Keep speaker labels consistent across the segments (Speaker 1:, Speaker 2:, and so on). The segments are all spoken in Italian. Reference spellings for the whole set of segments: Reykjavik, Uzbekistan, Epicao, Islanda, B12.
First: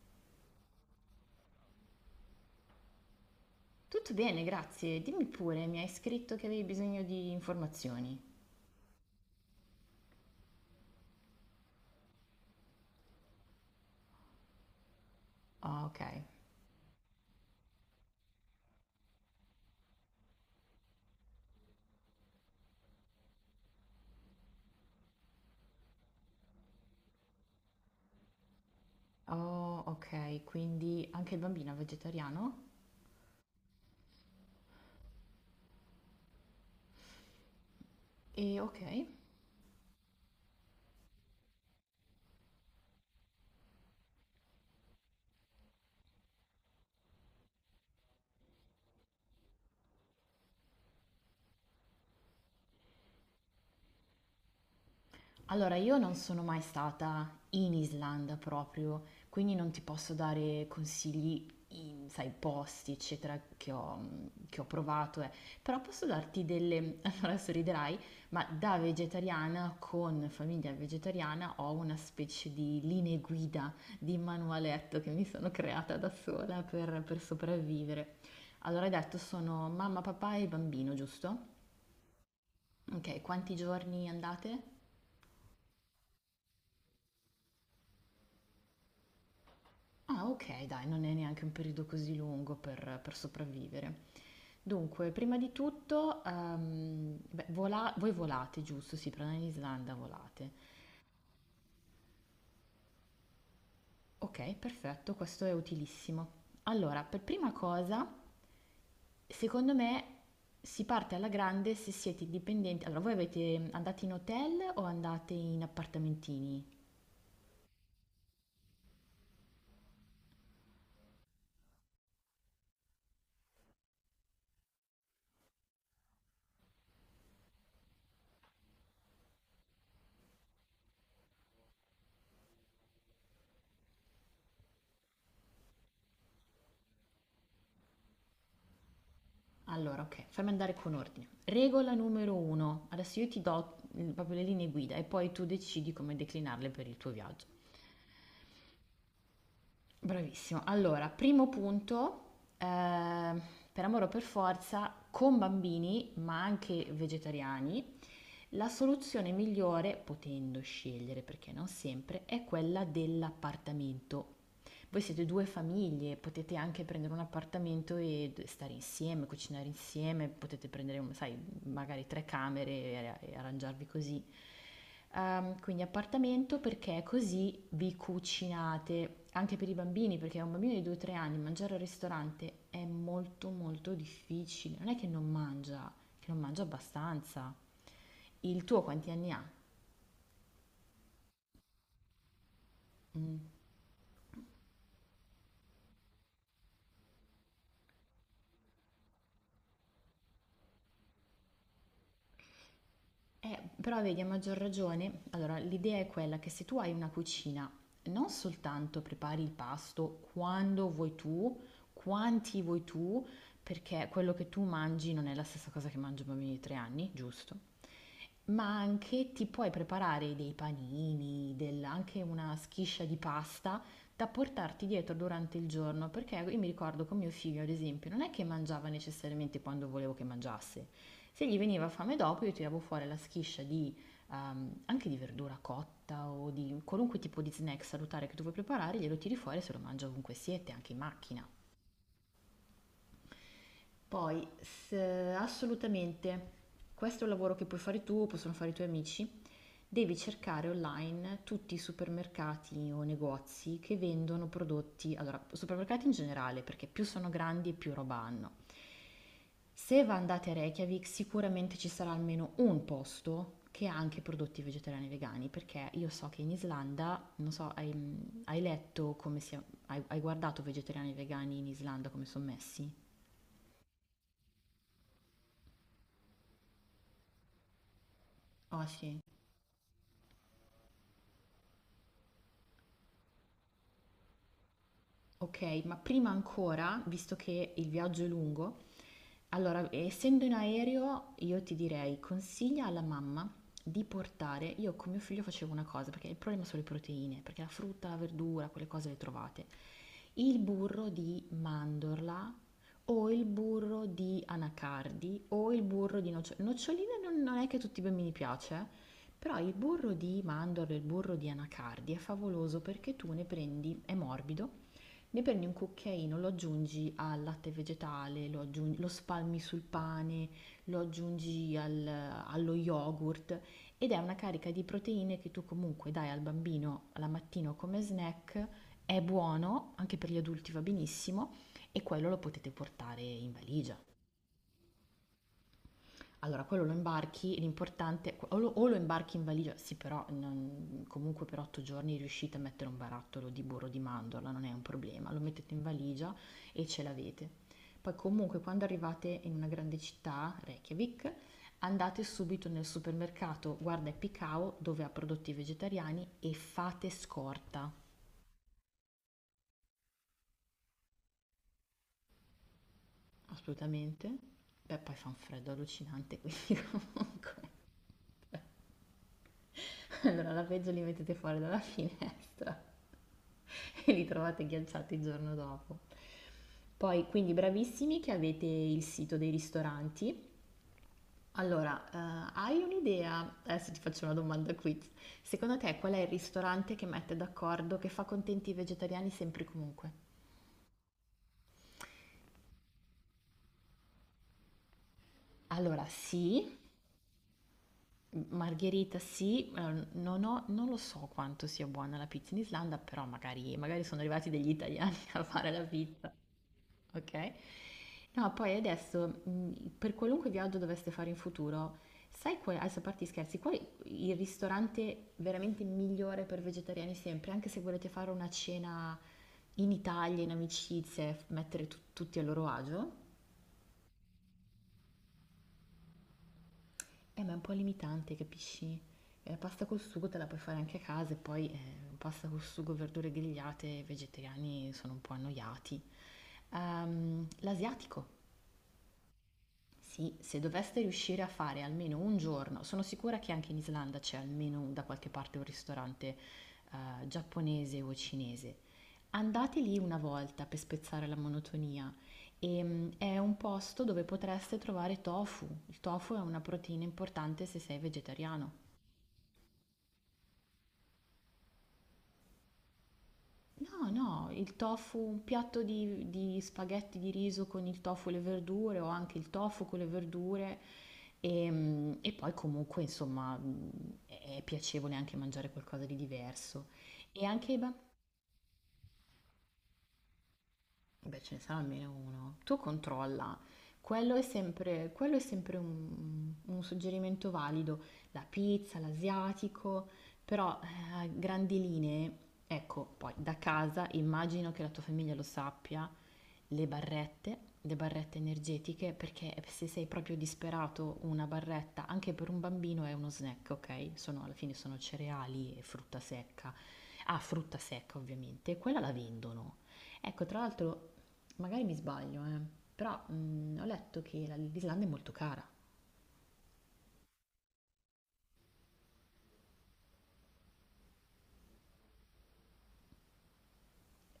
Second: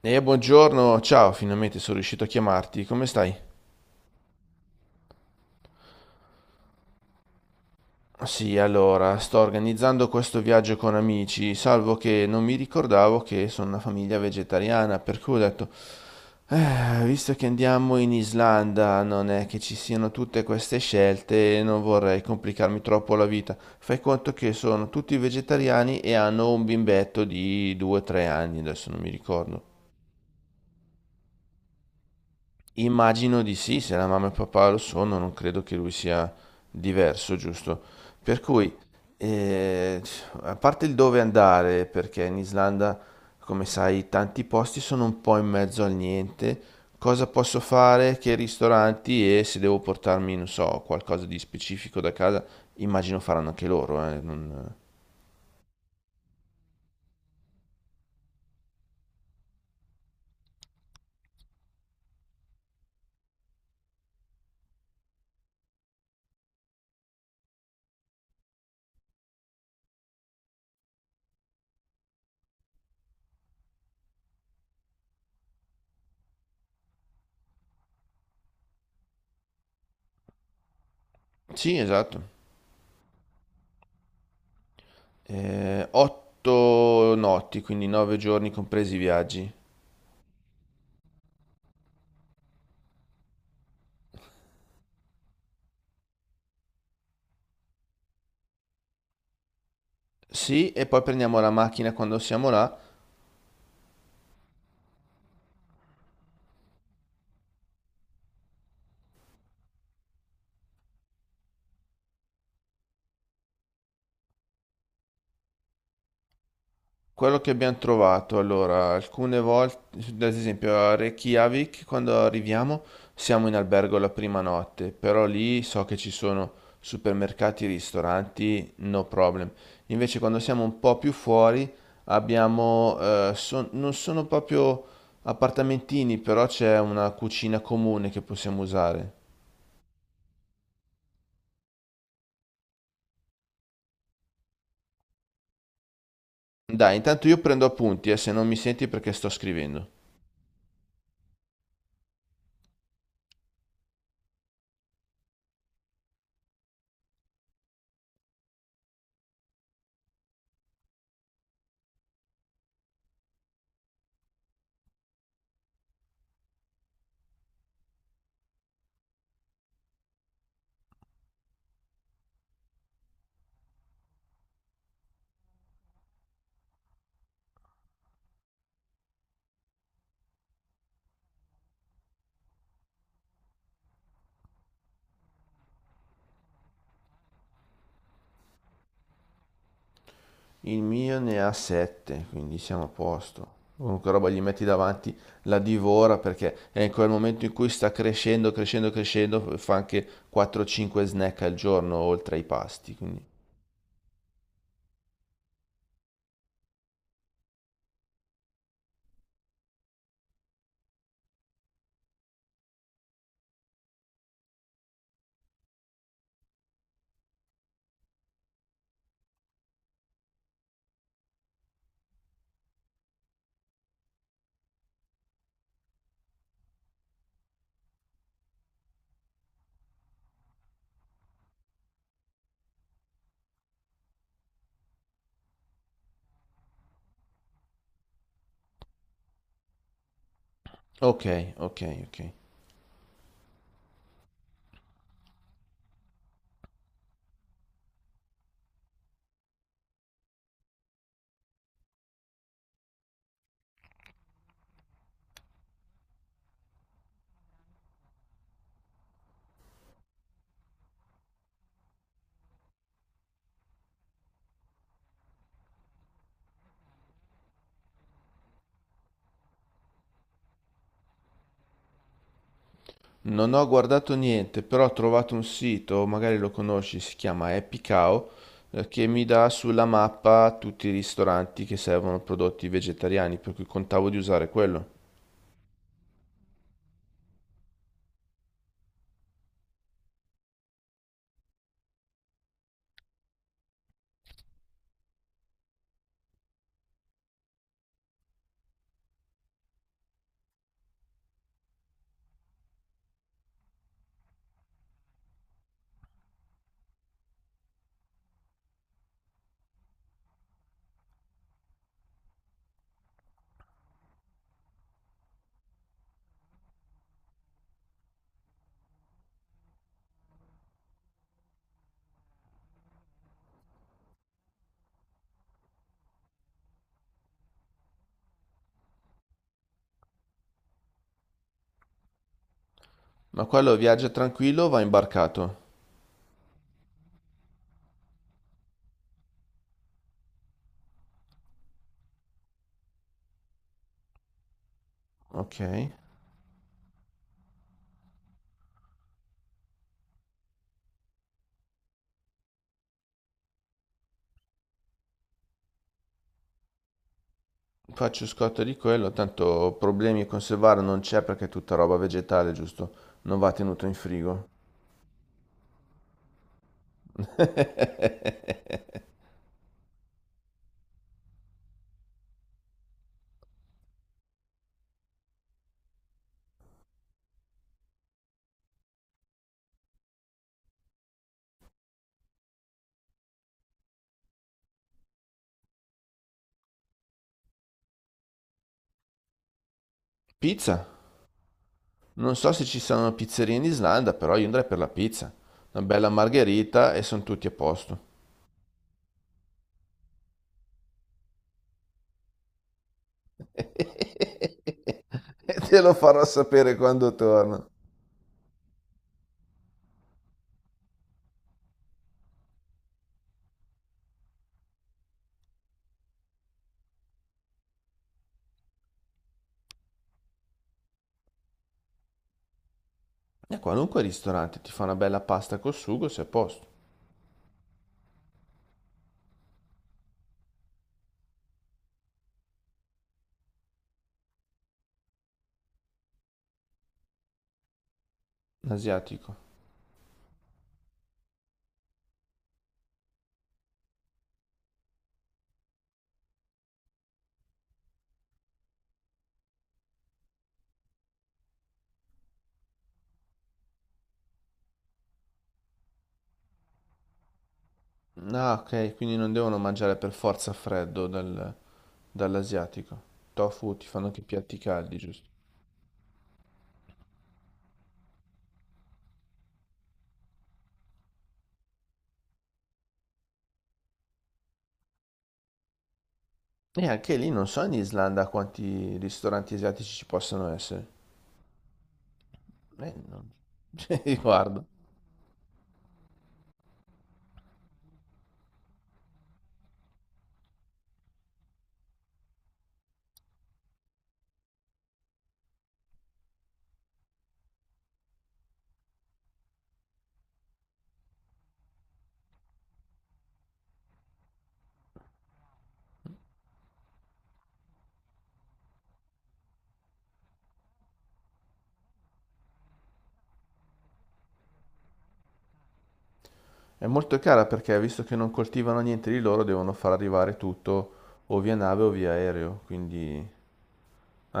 Speaker 1: Buongiorno, ciao, finalmente sono riuscito a chiamarti, come stai?
Speaker 2: Tutto bene, grazie. Dimmi pure, mi hai scritto che avevi bisogno di informazioni.
Speaker 1: Sì, allora, sto organizzando questo viaggio con amici, salvo che non mi ricordavo che sono una famiglia vegetariana, per cui ho detto,
Speaker 2: Ah, ok.
Speaker 1: Visto che andiamo in Islanda, non è che ci siano tutte queste scelte, non vorrei complicarmi troppo la vita. Fai conto che sono tutti vegetariani e hanno un bimbetto di 2-3 anni, adesso non mi ricordo.
Speaker 2: Oh, ok, quindi anche il bambino è vegetariano?
Speaker 1: Immagino di sì, se la mamma e papà lo sono, non credo che lui sia diverso, giusto? Per
Speaker 2: E
Speaker 1: cui,
Speaker 2: ok.
Speaker 1: eh, a parte il dove andare, perché in Islanda, come sai, tanti posti sono un po' in mezzo al niente, cosa posso fare, che ristoranti e se devo portarmi, non so, qualcosa di specifico da casa, immagino faranno anche loro.
Speaker 2: Allora, io non sono mai stata in Islanda proprio, quindi non ti posso dare consigli in, sai, posti, eccetera, che ho provato, eh. Però posso darti Allora, sorriderai, ma da vegetariana, con famiglia vegetariana, ho una specie di linee guida, di manualetto che mi sono creata da sola per sopravvivere. Allora, hai detto, sono mamma, papà e bambino, giusto?
Speaker 1: Sì, esatto.
Speaker 2: Ok, quanti giorni andate?
Speaker 1: 8 notti, quindi 9 giorni compresi i viaggi.
Speaker 2: Ah, ok, dai, non è neanche un periodo così lungo per sopravvivere. Dunque, prima di tutto, beh, voi volate, giusto? Sì, però in Islanda volate.
Speaker 1: Sì, e poi prendiamo la macchina quando siamo là.
Speaker 2: Ok, perfetto, questo è utilissimo. Allora, per prima cosa, secondo me si parte alla grande se siete dipendenti. Allora, andate in hotel o andate in appartamentini?
Speaker 1: Quello che abbiamo trovato, allora, alcune volte, ad esempio a Reykjavik, quando arriviamo, siamo in albergo la prima notte, però lì so che ci sono supermercati, ristoranti, no problem. Invece quando siamo un po' più fuori, abbiamo non sono proprio appartamentini, però c'è una cucina comune che possiamo usare.
Speaker 2: Allora, ok, fammi andare con ordine. Regola numero uno. Adesso io ti do proprio le linee guida e poi tu decidi come declinarle per
Speaker 1: Dai,
Speaker 2: il tuo
Speaker 1: intanto io
Speaker 2: viaggio.
Speaker 1: prendo appunti, se non mi senti perché sto scrivendo.
Speaker 2: Bravissimo. Allora, primo punto, eh, per amore o per forza, con bambini, ma anche vegetariani, la soluzione migliore, potendo scegliere perché non sempre, è quella dell'appartamento. Voi siete due famiglie, potete anche prendere un appartamento e stare insieme, cucinare insieme, potete prendere, sai, magari tre camere e arrangiarvi così. Quindi appartamento perché così vi cucinate anche per i bambini, perché a un bambino di 2-3 anni mangiare al ristorante è molto molto difficile. Non è che non mangia abbastanza. Il tuo quanti anni ha?
Speaker 1: Il mio ne ha 7, quindi siamo a posto.
Speaker 2: Mm.
Speaker 1: Qualunque roba gli metti davanti la divora perché è in quel momento in cui sta crescendo, crescendo, crescendo, fa anche 4-5 snack al giorno oltre ai pasti. Quindi.
Speaker 2: Però vedi, a maggior ragione, allora l'idea è quella che se tu hai una cucina, non soltanto prepari il pasto quando vuoi tu, quanti vuoi tu, perché quello che tu mangi non è la stessa cosa che mangia un bambino di 3 anni, giusto? Ma anche ti puoi preparare dei panini, anche una schiscia di pasta da portarti dietro durante il giorno, perché io mi ricordo con mio figlio, ad esempio, non è che mangiava necessariamente quando volevo che mangiasse. Se gli veniva fame dopo, io tiravo fuori la schiscia anche di verdura cotta o di qualunque tipo di snack salutare che tu vuoi preparare, glielo tiri fuori e se lo mangia ovunque siete, anche in
Speaker 1: Ok,
Speaker 2: macchina.
Speaker 1: ok, ok.
Speaker 2: Poi, se assolutamente questo è un lavoro che puoi fare tu, possono fare i tuoi amici, devi cercare online tutti i supermercati o negozi che vendono prodotti, allora, supermercati in generale, perché più sono grandi e più roba hanno. Se va- andate a Reykjavik, sicuramente ci sarà almeno un posto che ha anche prodotti vegetariani e vegani, perché io so che in Islanda, non so, hai letto come si, hai guardato vegetariani e vegani in Islanda come sono messi?
Speaker 1: Non ho guardato niente, però ho trovato un sito, magari lo conosci, si chiama Epicao,
Speaker 2: Ah
Speaker 1: che
Speaker 2: sì.
Speaker 1: mi dà sulla mappa tutti i ristoranti che servono prodotti vegetariani, per cui contavo di usare quello.
Speaker 2: Ok, ma prima ancora, visto che il viaggio è lungo, allora, essendo in aereo, io ti direi, consiglia alla mamma di portare, io con mio figlio facevo una cosa, perché il problema sono le proteine, perché la frutta, la verdura, quelle cose le trovate, il burro di mandorla o il burro di anacardi o il burro di noccioline. Noccioline non è che a tutti i bambini piace, però il burro di mandorla, il burro di anacardi è favoloso perché tu ne prendi, è morbido, ne prendi un cucchiaino, lo aggiungi al latte vegetale, lo spalmi sul pane, allo yogurt ed è una carica di proteine che tu comunque dai al bambino la mattina o come snack. È buono, anche per gli adulti va benissimo e quello lo potete portare
Speaker 1: Ma
Speaker 2: in
Speaker 1: quello
Speaker 2: valigia.
Speaker 1: viaggia tranquillo, o va imbarcato.
Speaker 2: Allora, quello lo imbarchi, l'importante o lo imbarchi in valigia, sì, però comunque per 8 giorni riuscite a mettere un barattolo di burro di mandorla, non è un problema, lo
Speaker 1: Ok.
Speaker 2: mettete in valigia e ce l'avete. Poi comunque quando arrivate in una grande città, Reykjavik, andate subito nel supermercato Guarda e Picao dove ha prodotti vegetariani e fate scorta,
Speaker 1: Faccio scotto di quello, tanto problemi a conservarlo non c'è perché è tutta roba vegetale, giusto? Non va tenuto in
Speaker 2: assolutamente.
Speaker 1: frigo.
Speaker 2: Beh, poi fa un freddo allucinante, quindi comunque. Allora la peggio li mettete fuori dalla finestra. E li trovate ghiacciati il giorno dopo. Poi, quindi bravissimi che avete il sito dei ristoranti. Allora, hai un'idea? Adesso ti faccio una domanda quiz. Secondo te qual è il ristorante che mette d'accordo, che fa contenti i vegetariani sempre e comunque?
Speaker 1: Pizza? Non so se ci saranno pizzerie in Islanda, però io andrei per la pizza. Una
Speaker 2: Allora,
Speaker 1: bella
Speaker 2: sì.
Speaker 1: margherita e sono tutti a posto.
Speaker 2: Margherita sì, non lo so quanto sia buona la pizza in Islanda, però magari, magari sono arrivati degli italiani a
Speaker 1: E
Speaker 2: fare
Speaker 1: te
Speaker 2: la
Speaker 1: lo farò
Speaker 2: pizza.
Speaker 1: sapere quando
Speaker 2: Ok?
Speaker 1: torno.
Speaker 2: No, poi adesso, per qualunque viaggio doveste fare in futuro, sai adesso a parte gli scherzi, qual è il ristorante veramente migliore per vegetariani sempre, anche se volete fare una cena in Italia, in amicizie, mettere tutti a loro agio?
Speaker 1: E a qualunque ristorante ti fa una bella pasta col sugo, sei a posto.
Speaker 2: Ma è un po' limitante, capisci? Pasta col sugo te la puoi fare anche a casa e poi pasta col sugo, verdure grigliate, i vegetariani sono un po' annoiati. L'asiatico.
Speaker 1: L'asiatico.
Speaker 2: Sì, se doveste riuscire a fare almeno un giorno, sono sicura che anche in Islanda c'è almeno da qualche parte un ristorante giapponese o cinese. Andate lì una volta per spezzare la monotonia. E, è un posto dove potreste trovare tofu. Il tofu è una proteina importante se sei
Speaker 1: Ah,
Speaker 2: vegetariano.
Speaker 1: ok, quindi non devono mangiare per forza freddo dal- dall'asiatico. Tofu ti fanno
Speaker 2: No,
Speaker 1: anche
Speaker 2: no,
Speaker 1: piatti
Speaker 2: il
Speaker 1: caldi,
Speaker 2: tofu,
Speaker 1: giusto?
Speaker 2: un piatto di spaghetti di riso con il tofu e le verdure o anche il tofu con le verdure e poi comunque insomma è piacevole anche mangiare qualcosa di diverso.
Speaker 1: E anche lì
Speaker 2: E
Speaker 1: non so
Speaker 2: anche
Speaker 1: in
Speaker 2: i bambini.
Speaker 1: Islanda quanti ristoranti asiatici ci possono essere.
Speaker 2: Beh, ce ne sarà almeno uno. Tu
Speaker 1: Non...
Speaker 2: controlla.
Speaker 1: cioè, guarda.
Speaker 2: Quello è sempre un suggerimento valido. La pizza, l'asiatico, però a grandi linee, ecco, poi da casa immagino che la tua famiglia lo sappia, le barrette energetiche, perché se sei proprio disperato, una barretta anche per un bambino è uno snack, ok? Sono, alla fine sono cereali e frutta secca. Ah, frutta secca ovviamente, quella la vendono. Ecco, tra l'altro, magari mi sbaglio, però ho letto che l'Islanda è molto cara
Speaker 1: È molto cara perché visto che non coltivano niente di loro, devono far arrivare tutto o via nave o via aereo. Quindi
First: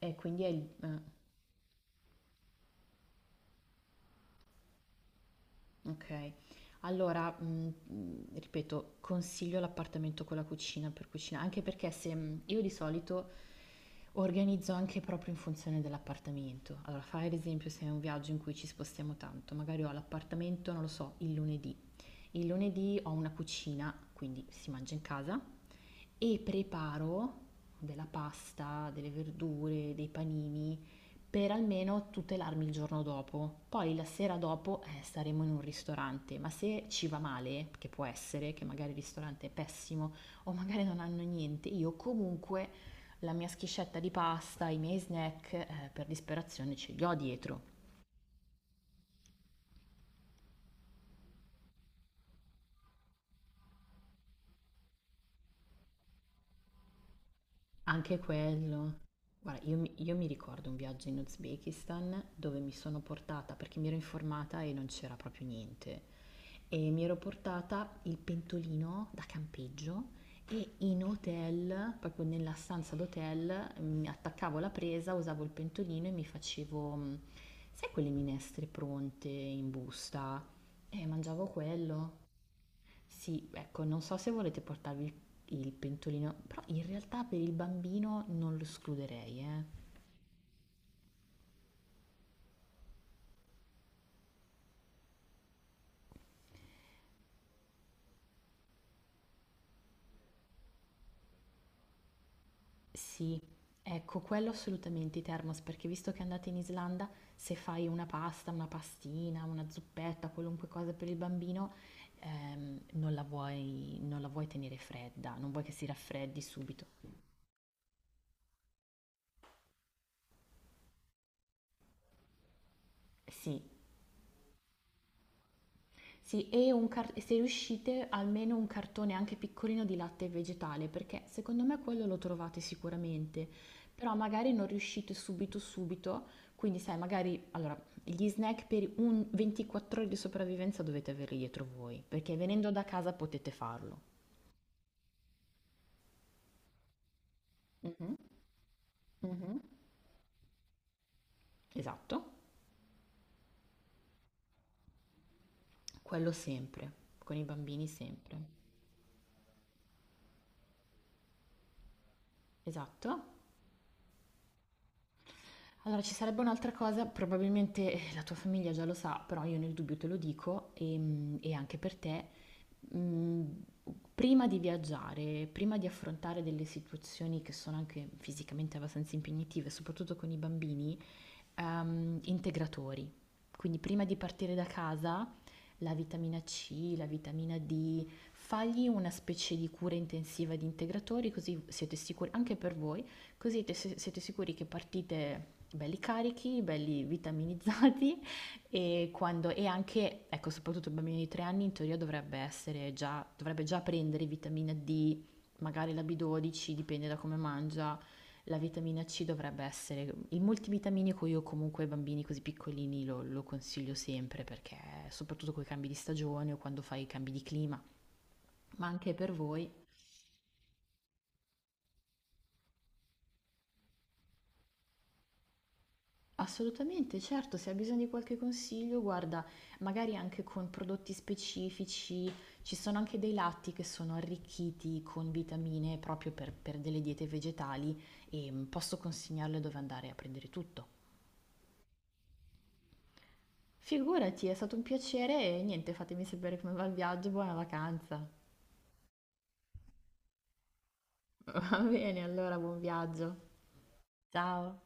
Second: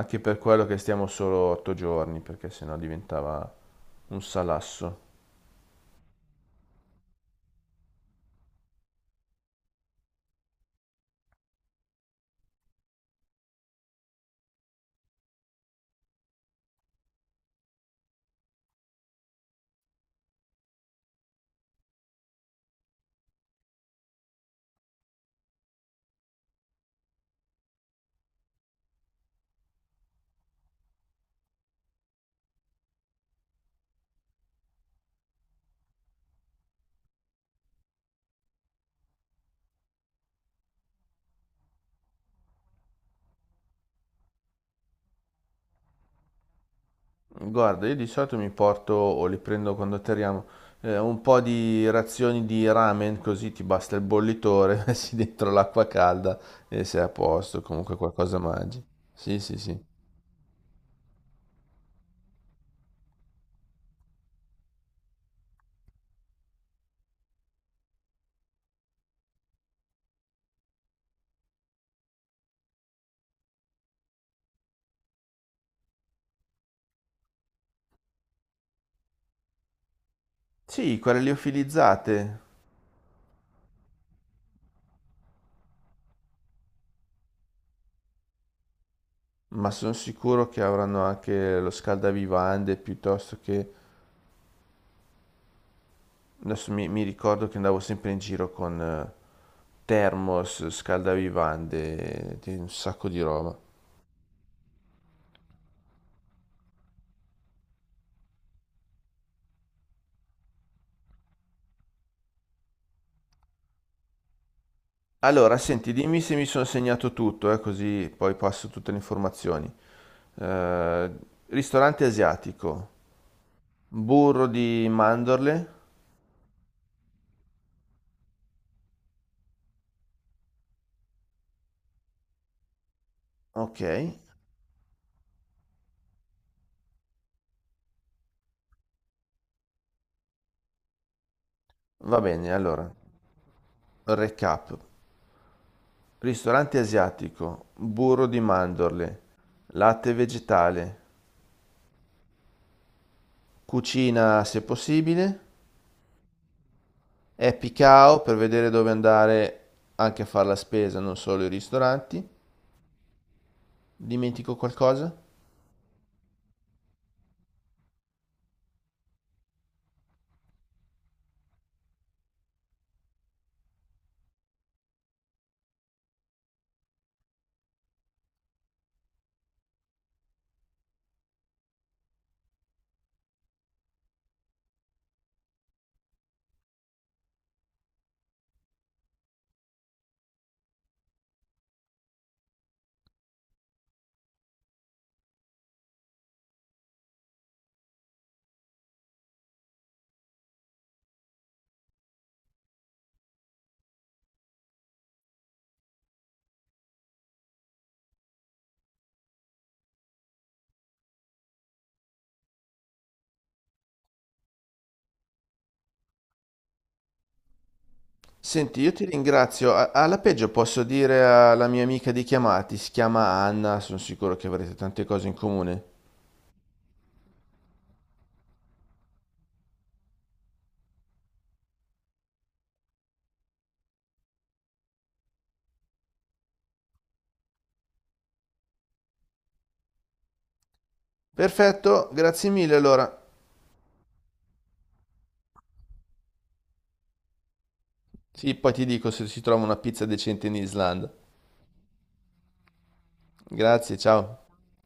Speaker 2: e
Speaker 1: per
Speaker 2: quindi
Speaker 1: quello che stiamo solo 8 giorni, perché sennò diventava un salasso.
Speaker 2: ok, allora, ripeto, consiglio l'appartamento con la cucina per cucinare, anche perché se mm, io di solito organizzo anche proprio in funzione dell'appartamento. Allora, fai ad esempio se è un viaggio in cui ci spostiamo tanto, magari ho l'appartamento, non lo so, il lunedì. Il lunedì ho una cucina, quindi si mangia in casa. E preparo della pasta, delle verdure, dei panini per almeno tutelarmi il giorno dopo. Poi la sera dopo staremo in un ristorante, ma se ci va male, che può essere, che magari il ristorante è pessimo o magari non hanno niente, io comunque la mia schiscetta di pasta, i miei snack, per disperazione ce li ho dietro.
Speaker 1: Guarda, io di solito mi porto o li prendo quando atterriamo, un po' di razioni di ramen, così ti basta il bollitore, messi dentro l'acqua calda e sei a posto, comunque
Speaker 2: Anche
Speaker 1: qualcosa mangi.
Speaker 2: quello.
Speaker 1: Sì, sì,
Speaker 2: Guarda, io,
Speaker 1: sì.
Speaker 2: mi io mi ricordo un viaggio in Uzbekistan dove mi sono portata, perché mi ero informata e non c'era proprio niente, e mi ero portata il pentolino da campeggio e in hotel, proprio nella stanza d'hotel, mi attaccavo la presa, usavo il pentolino e mi facevo, sai quelle minestre pronte in busta?
Speaker 1: Sì,
Speaker 2: E
Speaker 1: quelle
Speaker 2: mangiavo quello.
Speaker 1: liofilizzate,
Speaker 2: Sì, ecco, non so se volete portarvi il pentolino, però in realtà per il bambino non lo escluderei, eh.
Speaker 1: ma sono sicuro che avranno anche lo scaldavivande piuttosto che... Adesso mi ricordo che andavo sempre in giro con thermos, scaldavivande, di un sacco di
Speaker 2: Sì,
Speaker 1: roba.
Speaker 2: ecco, quello assolutamente i thermos, perché visto che andate in Islanda, se fai una pasta, una pastina, una zuppetta, qualunque cosa per il bambino, non la vuoi, non la vuoi tenere fredda, non
Speaker 1: Allora,
Speaker 2: vuoi che si
Speaker 1: senti, dimmi se
Speaker 2: raffreddi
Speaker 1: mi sono
Speaker 2: subito.
Speaker 1: segnato tutto, così poi passo tutte le informazioni. Eh, ristorante asiatico,
Speaker 2: Sì.
Speaker 1: burro di mandorle,
Speaker 2: Sì, e se riuscite almeno un cartone anche piccolino di latte vegetale, perché secondo me quello lo trovate sicuramente,
Speaker 1: ok,
Speaker 2: però magari non riuscite subito subito, quindi sai, magari allora gli snack per un 24 ore di sopravvivenza dovete averli dietro voi,
Speaker 1: va
Speaker 2: perché
Speaker 1: bene,
Speaker 2: venendo da
Speaker 1: allora,
Speaker 2: casa potete farlo.
Speaker 1: recap. Ristorante asiatico,
Speaker 2: Mhm,
Speaker 1: burro di mandorle,
Speaker 2: mhm.
Speaker 1: latte vegetale,
Speaker 2: Esatto,
Speaker 1: cucina se possibile,
Speaker 2: quello sempre, con i
Speaker 1: happy
Speaker 2: bambini
Speaker 1: cow per
Speaker 2: sempre.
Speaker 1: vedere dove andare anche a fare la spesa, non solo i ristoranti.
Speaker 2: Esatto.
Speaker 1: Dimentico qualcosa?
Speaker 2: Allora, ci sarebbe un'altra cosa, probabilmente la tua famiglia già lo sa, però io nel dubbio te lo dico e, anche per te. mm, prima di viaggiare, prima di affrontare delle situazioni che sono anche fisicamente abbastanza impegnative, soprattutto con i bambini, integratori. Quindi prima di partire da casa, la vitamina C, la vitamina D, fagli una specie di cura intensiva di integratori, così siete sicuri, anche per voi, così siete sicuri che partite belli carichi, belli vitaminizzati e, quando, e anche, ecco, soprattutto il bambino di 3 anni in teoria dovrebbe già prendere vitamina D, magari la B12, dipende da come mangia, la vitamina C dovrebbe essere il multivitaminico. Io comunque ai bambini così piccolini lo consiglio sempre perché soprattutto con i cambi di stagione o quando fai i cambi di clima,
Speaker 1: Senti,
Speaker 2: ma
Speaker 1: io ti
Speaker 2: anche per voi.
Speaker 1: ringrazio. Alla peggio posso dire alla mia amica di chiamarti, si chiama Anna, sono sicuro che avrete tante cose in comune.
Speaker 2: Assolutamente, certo, se hai bisogno di qualche consiglio, guarda, magari anche con prodotti specifici, ci sono anche dei latti che sono arricchiti con vitamine proprio per delle diete vegetali e posso consigliarle dove andare a prendere tutto.
Speaker 1: Perfetto, grazie mille allora.
Speaker 2: Figurati, è stato un piacere e niente, fatemi sapere come va il viaggio, buona vacanza.
Speaker 1: Sì, poi ti dico se si trova una pizza decente in Islanda.
Speaker 2: Va bene, allora buon viaggio.
Speaker 1: Grazie, ciao.
Speaker 2: Ciao.